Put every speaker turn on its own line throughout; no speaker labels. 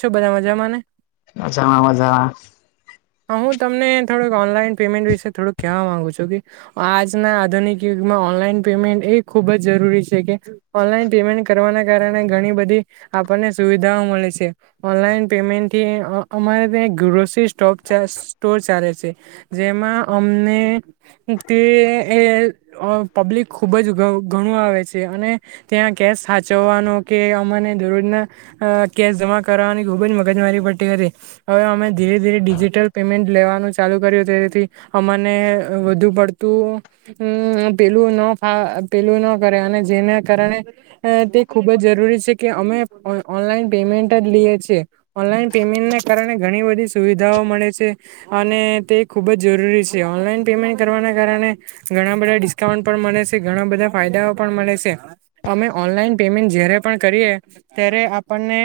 શું બધા મજામાંને?
મજામાં મજામાં.
હા, હું તમને થોડક ઓનલાઈન પેમેન્ટ વિશે થોડુંક કેહેવા માંગુ છું કે, આજના આધુનિક યુગમાં ઓન પેમેન્ટ એ ખૂબ જ જરૂરી છે કે, ઓનલાઈન પેમેન્ટ કરવાના કારણે ઘણી બધી, આપ સુવિધાઓ મળે છે, ઓનલાઈન પેમેન્ટથી અમારે ત્યાં ગ્રોસરી સ્ટોપ સ્ટોર ચાલે છે, જેમાં અમને તે અ પબ્લિક ખૂબ જ ઘણું આવે છે અને, ત્યાં કેસ સાચવવાનો કે અમાને જ કરવાની ખૂબ જ મગજ મારી પડતી હતી, હવે અમે ધીરે ધી પેમેન્ટ લેવાનું ચાલુ કર્યું, તેથી અમાને વધુ પડતું પેલું ન પેલું ન કરે અને જેના કારણે, તે ખૂબ જ જરૂરી છે કે અમે ઓલા પેમેન્ટ જ લએએ, ઓનલાન પેમેન્ટને કારણે ઘણી બધી સુવિધાઓ મળે. તે ખુબ જ જરૂરી છે, ઓનલાઈન પેમેન્ટ કરવાના કારણે, ઘણા બધા ડિસ્કાઉન્ટ મળ ઘણા બધા ફાયદા પણ મળે છે, અમે ઓનલાઈન પેમેન્ટ જ્યારે પણ કરીએ. ત્યારે આપણને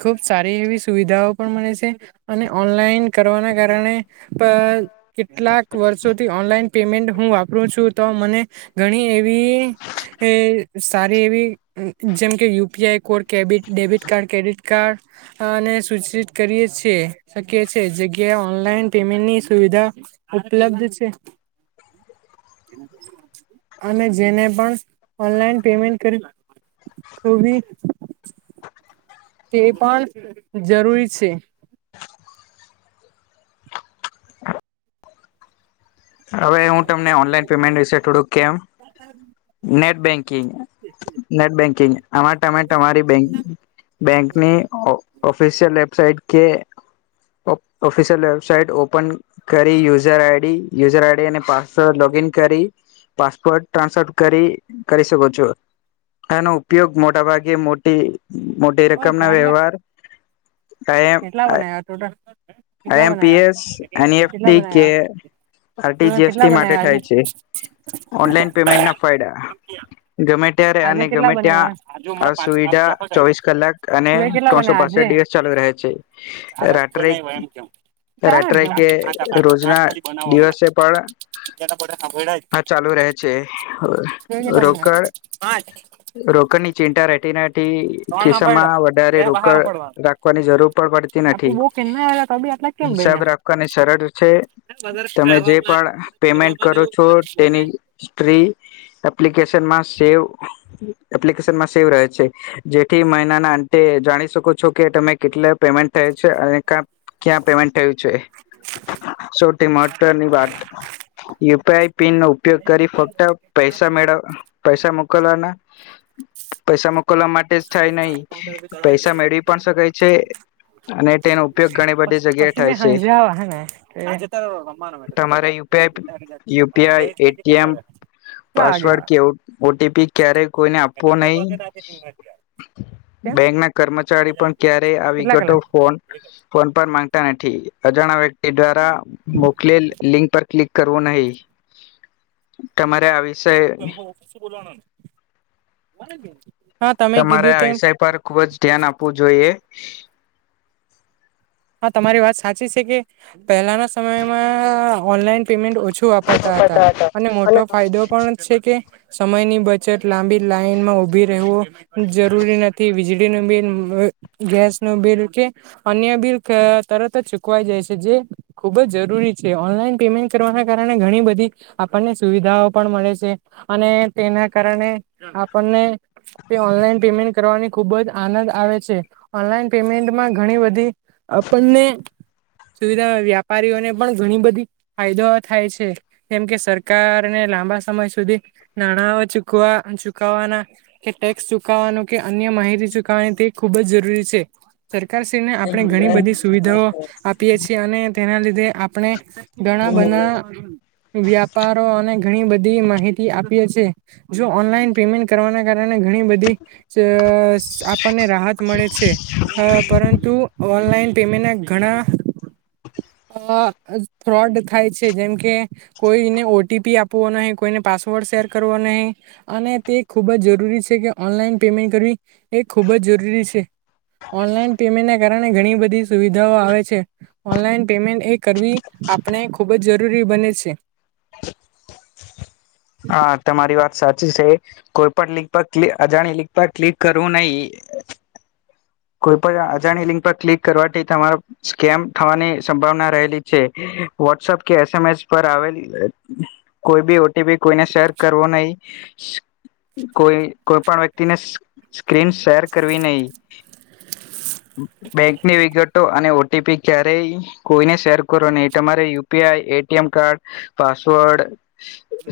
ખુબ સારી એવી સુવિધાઓ પણ મળે છે, અને ઓનલાઈન કરવાના કારણે, કેટલાક વર્ષોથી ઓનલાઈન પેમેન્ટ હું વાપરું છું. તો મને, ઘણી એવી એ સારી એવી જેમ કે યુ પી આઈ કોડ. કેબિટ ડેબિટ કાર્ડ ક્રેડિટ કાર્ડને, સૂચિત કરીએ છીએ શકીએએ. જગ્યાએ ઓનલાઈન પેમેન્ટની સુવિધા ઉપલબ્ધ છે. અને જેને પણ ઓનલાઈન પેમેન્ટ કરી ખબી [unintelligible] તે પણ, જરૂરી છે.
હવે હું તમને ઓનલાઈન પેમેન્ટ વિશે થોડુંક કેમ. નેટ બેંકિંગ નેટ બેંકિંગ આમાં ટમે તમારી બેંક બેંક ની ઓફિસિયલ વેબસાઇટ કે ઓફિશિયલ વેબસાાઈટ ઓપન કરી user I D. User I D અને પાસવર્ડ લોગ ઇન કરી. પાસપોર્ટ ટ્રાન્સફર કરી કરી શકો છો. આનો ઉપયોગ મોટા ભાગે મોટી મોટી
ઓય
રકમ ના
ઝાડિયા
વ્યવહાર.
કેટલા બનાવ્યા ટોટલ કેટલા
એમ પી
બનાવ્યા
એસ એન એફ
કેટલા
કે
બનાવ્યા
આર ટી
તુંએ
જી એસ
કેટલા
ટી માટે
બનાવ્યા આજે
થાય છે, ઓનલાઈન પેમેન્ટ ના ફાયદા. ત્યારે
આજે
અને
કેટલા
ગમે ત્યાં
બનાવ્યા
આ સુવિધા ચોવીસ કલાક અને
તુંએ કેટલા
ત્રણસો
બનાવ્યા
પાસઠ
આજે
દિવસ ચાલુ રહે છે રાત્રે
ચાર જ
રાત્રે
ને
કે
આઠ આ પાંચ આઠ
રોજના
ખાલી બનાવો હમણાં
દિવસે પણ હા ચાલુ રહે છે
તુંએ કેટલા બનાવ્યા
રોકડ રોકડ ની ચિંતા રહેટી નથી તી ખિસ્સામાં વધારે રોકડ રાખવાની જરૂર પણ પડતી
આપડે
નથી
બો કેમ ના આયવા તો બી આટલા કેમ બયના
હિસાબ રાખવાની સરળ છે તમે જે પણ પેમેન્ટ કરો છો તેની ફ્રી એપ્લિકેશન મા સેવ એપ્લિકેશનમાં સેવ રહે છે જેથી મહિનાના અંતે જાણી શકો છો કે તમે કેટલા પેમેન્ટ થયો છે અને ક્યાં પેમેન્ટ થયું છે સૌથી મહત્વની વાત યુપે આઈ પીન નો ઉપયોગ કરી ફક્ત પૈસા મેળવા પૈસા મુ મોકલવાના પૈસા મોકલવા મા તે થાય નહી પૈસા મેળવી પણ શકાય છે અને તેનો ઉપયોગ ઘણી બધી જગ્યાએ
પછ્ચીમે
થાય છે
હાંજે આવા હે ને હાંજે તો
તમારે યુપીઆઈ
હાંજે
યુપીઆઈ
એટલે કે કેટલાક
એટીએમ
વાગે
પાસવર્ડ
આવા
કે ઓટીપી ક્યારે કોઈને આપવો નહી
કેમ
બેંક ના કર્મચારી પણ ક્યારેય આ
કેટલા
વિગતો
કલાક
ફોન ફોન પર માંગતા નથી અજાણ વ્યક્તિ દ્વારા મોકલે લિંક પર ક્લિક કરવું નહી તમારે આવી
તું એમ ઓફિસ બોલાવાના ને
તમારે આ વિષય પર ખુબ જ ધ્યાન આપવું જોઈએ
હા તમારી વાત સાચી છે કે પહેલાના સમયમાં ઓનલાઈન પેમેન્ટ ઓ ઓછું વાપરતા હતા અને મોટો ફાયદો પણ છે કે સમયની બચત લાંબી લાઈનમાં ઉભી રહેવો જરૂરી નથી વીજળીનું બિલ ગેસ નું બિલ કે અન્ય બિલ અ તરત જ ચૂકવાઈ જાય છે જે ખુબ જ જરૂરી છે ઓનલાઈન પેમેન્ટ કરવાના કારણે ઘણી બધી આપણને સુવિધાઓ પણ મળે છે અને તેના કારણે આપણને તે ઓનલાઈન પેમેન્ટ કરવાની ખૂબ જ આનંદ આવે છે ઓનલાઈન પેમેન્ટમાં ઘણી બધી આપણને સુવિધા વ્યાપારીઓને પણ ઘણી બધી ફાયદો થાય છે જેમ કે સરકારને લાંબા સમય સુધી નાણાંઓ ચૂકવા ચૂકવવાના કે ટેક્સ ચુકવવાનું કે અન્ય માહિતી ચુકવણી તે ખુબ જ જરૂરી છે સરકારશ્રીને આપણે ઘણી બધી સુવિધાઓ આપીએ છીએ અને તેના લીધે આપણે ઘણા બના વ્યાપારો અને ઘણી બધી માહિતી આપીએ છે જો ઓનલાઈન પેમેન્ટ કરવાના કારણે ઘણી બધી અ આપણને રાહત મળે છે પરંતુ ઓનલાઈન પેમેન્ટ ના ઘણા અ ફ્રોડ થાય છે જેમકે કોઈને ઓટીપી આપવો નહી કોઈને પાસવર્ડ શેર કરવા ન અને તે ખૂબ જ જરૂરી છે કે ઓનલાઈન પેમેન્ટ કરવી એ ખૂબ જ જરૂરી છે ઓનલાન પેમેન્ટ કારણે ઘણી બધી સુવિધાઓ આવે છે ઓનલાઈન પેમેન્ટ એ કરવી આપણે ખૂબ જ જરૂરી બને છે
હા તમારી વાત સાચી છે કોઈ પણ લિંક પર ક્લ અજાણી લિંક પર ક્લિક કરવું નહીિ કોઈ પણ અજાણી લિંક પર ક્લિક કરવાથી તમારે સ્કેમ થવાની સંભાવના રહેલી છે વોટ્સઅપ કે એસએમએસ પર આવેલી કોઈ બી ઓટીપી કોઈને શેર કરવો નહીિ કોઈ કોઈ પણ વ્યક્તિને સ્ક્રીન શેર કરવી નહી. બેંકની વિગતો અને ઓ ટી પી ક્યારેય કોઈને શેર કરો નહીં તમારે U P I A T M card, password,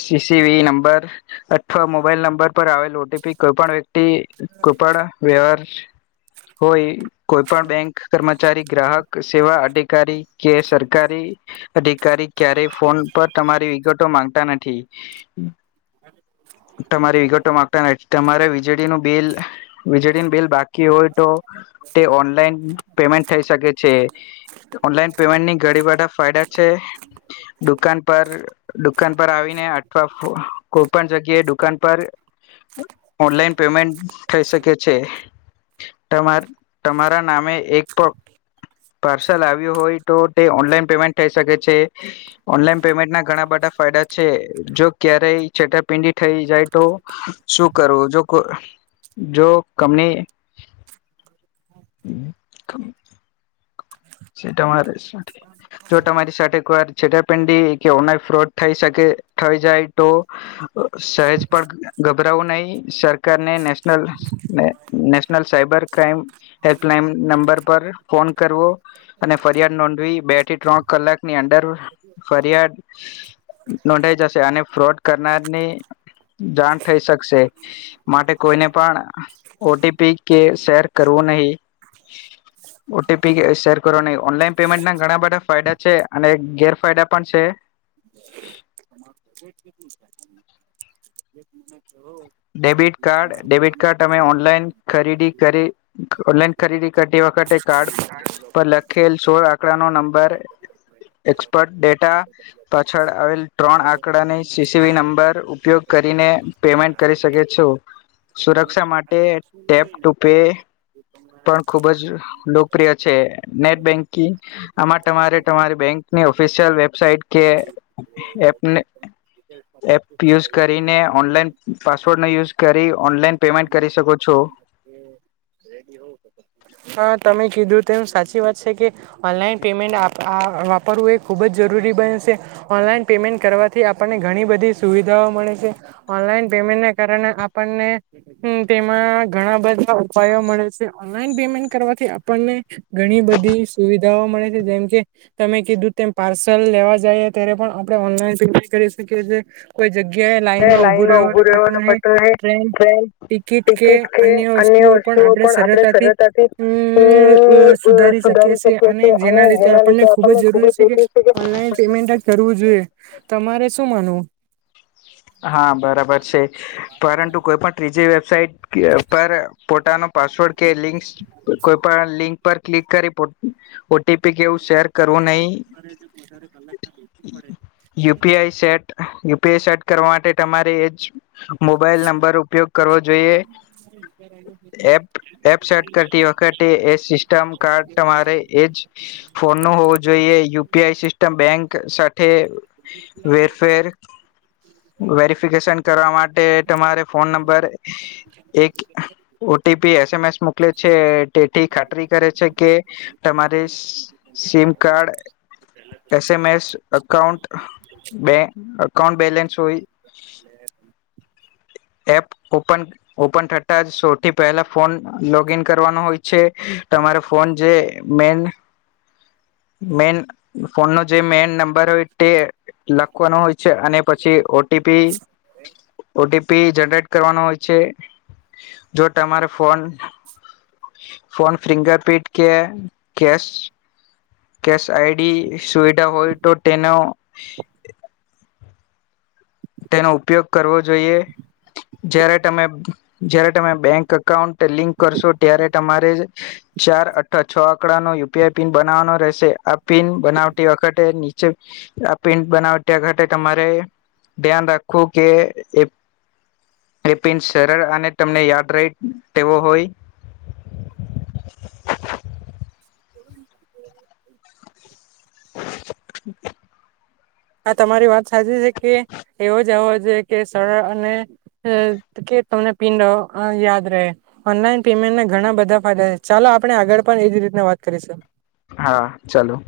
C C V number અઠવા મોબાઈલ નંબર પર આવેલ ઓ ટી પી કોઈ પણ વ્યક્તિ કોઈ પણ વ્યવાર હોય કોઈ પણ બેંક કર્મચારી ગ્રાહક સેવા અધિકારી કે સરકારી અધિકારી ક્યારે ફોન પર તમારી વિગતો માંગતા નથી.
[inaudible]
તમારી વિગતો માંગતા નથી તમારે વીજળીનું બિલ વીજળીનું બિલ બાકી હોય તો તે ઓનલાઈન પેમેન્ટ થઈ શકે છે. ઓનલાઈન પેમેન્ટની ઘણી બધા ફાયદા છે. દુકાન પર દુકાન પર આવીને અથવા કોઈ પણ જગ્યાએ દુકાન પર ઓનલાઈન પેમેન્ટ થઈ શકે છે. તમા તમારા નામે એક પણ પાર્સલ આવ્યું હોય તો તે ઓનલાઈન પેમેન્ટ થઈ શકે છે, ઓનલાઈન પેમેન્ટ ના ઘણા બધા ફાયદા છે. જો ક્યારેય છેતરપિંડી થઈ જાય તો શું કરવું? જો જો કમની તમારે જો તમારી સાથે એક વાર છેડાર પેંડી કે ઓના ફ્રોટ થાય શકે થઈ જાય તો સહેજ પણ ગભરાવું નહીં સરકારને national national cyber crime helpline number પર ફોન કરવો અને ફરિયાદ નોંધવી બે થી ત્રણ કલાકની અંદર ફરિયાદ નોંધાઈ જશે અને ફ્રોડ કરનારની જાણ થઈ શકશે. માટે કોઈને પણ ઓ ટી પી કે શેર કરવું કો નહી.
[inaudible]
ઓ ટી પી કે શેર કરો નહી ઓનલાઈન પેમેન્ટ ના ઘણા બધા ફાયદા છે અને ગેરફાયદા પણ છે.
તમાર બજેટ કેટું છે? [inaudible]
ડેબિટ કાર્ડ, ડેબિટ કાર્ડ તમે ઓનલાઈન ખરીદી કરી ઓલાઈન ખરીદી કરતી વખતે કાર્ડ પર લખેલ સોળ આંકડા નો નંબર એક્સપર્ટ ડેટા પાછળ આવેલ ત્રણ આંકડાની સી સી વી નંબર ઉપયોગ કરીને પેમેન્ટ કરી શકે છો. સુરક્ષા માટે ટેપ ટુ પે પણ ખુબ જ લોકપ્રિય છે. નેટ બેંકિંગ આમાં તમારે તમારે બેંક ની ઓફિશિયલ વેબસાઇટ કે એપને એપ યુઝ કરીને ઓનલાઈન પાસવર્ડનો યુઝ કરી ઓનલાઈન પેમેન્ટ કરી શકો છો.
રેડી હો તો [inaudible] હા તમે કીધું તે એ સાચી વાત છે કે ઓનલાઈન પેમેન્ટ આપ આ વાપરવું એ ખુબ જ જરૂરી જરૂરી બને શે. ઓનલાન પેમેન્ટ કરવાથી આપણને ઘણી બધી સુવિધાઓ મળે છે. ઓનલાન પેમ ના કારણે આપણને તેમાં ઘણા બધા ઉપાયો મળે છે ઓનલાન પેમેન કરવાથી આપણને ઘણી બધી સુવિધાઓ મળે છે જેમકે તમે કીધું તેમ પાર્સલ લેવા જયે ત્યારે પણ આપણે પેમેન્ટ કરી શકીએ છે. કોઈ જગ્યા ગ્યાએ લાઈનમાં ઉભું રહેવાનું પટાણે ટ્રેન ટિકિટ કે અન્ય વસ્તુઓ પણ આપડે સરળતાથી ઉમ અ સુધારી શકી શે અને જેના લીધે આપણને ખુબ જ જરૂરી છે કે ઓનલાઈન પેમેન્ટ કરવું જોઈએ. તમારે શું માનવું?
હા, બરાબર છે પરંતુ કોઈ પણ ત્રીજી વ્યત સાઇટ પર પોતાનો પાસવર્ડ કે લિંક કોઈ પણ લિંક પર ક્લિક કરી ઓ ટી પી કેવું શેર કરવું નહીં
કરે છે પોારે કલાકવું પડે છે.
પે સટ કરવા માટે તમારે એ જ મોબાઈલ નંબર ઉપયોગ કરવો જોઈએ.
[inaudible]
એ એપ સેટ કરતી વખતે એ સિસ્ટમ કાર્ડ તમારે એ જ, ફોનનું હોવું જોઈએ યુપીઆઈ સિસ્ટમ બેંક સાથે, વેરફેર
[inaudible]
વેરિફિકેશન કરવા માટે તમારે ફોન નંબર, એક ઓટી ી, એસ, એમ એસ મોકલે છે તેઠી ખાતરી કરે છે કે, તમારી SIM card S M S accountant બે અકાાઉન્ટ બેલેન્સ હોય. એપ ઓપન ઓપન થતા જ સૌથી પહેલા ફોન લોગ ન કરવાનો હોય છે. તમારો ફોન જે મેન
[inaudible]
મેન ફોનનો જે મેન નંબર હોય તે લખવાનું હોય છે અને પછી O T P. O T P generate કરવાનો હોય છે, જો તમારે ફોન
[inaudible]
ફોન ફિંગરપિન્ટ કે કેસ કેશ આઈડી સુવિધા હોય તો તેનો તેનો ઉપયોગ કરવો જોઈએ. જય્યારે તમે જ્યારે તમે બેંક અાઉન્ટ લિંક કરશો ત્યારે તમારે. [unintelligible] આ પિન્ટ બનાવ ત્યાં ઘાતે તમારે ધ્યાન રાખવું કે એપિન સરળ અને તમને યાદ રહી તેવો હોય.
[inaudible]
[inaudible]
હા તમારી વાત સાચી છે કે એવો જવો જોઈ કે સરળ અને તમને પિંડ યાદ રહે. ઓનલાઈન પેમેન્ટ ના ઘણા બધા ફાયદા ચાલો આપણે આગળ પણ એ રીત વાત કરીશું.
હા ચાલો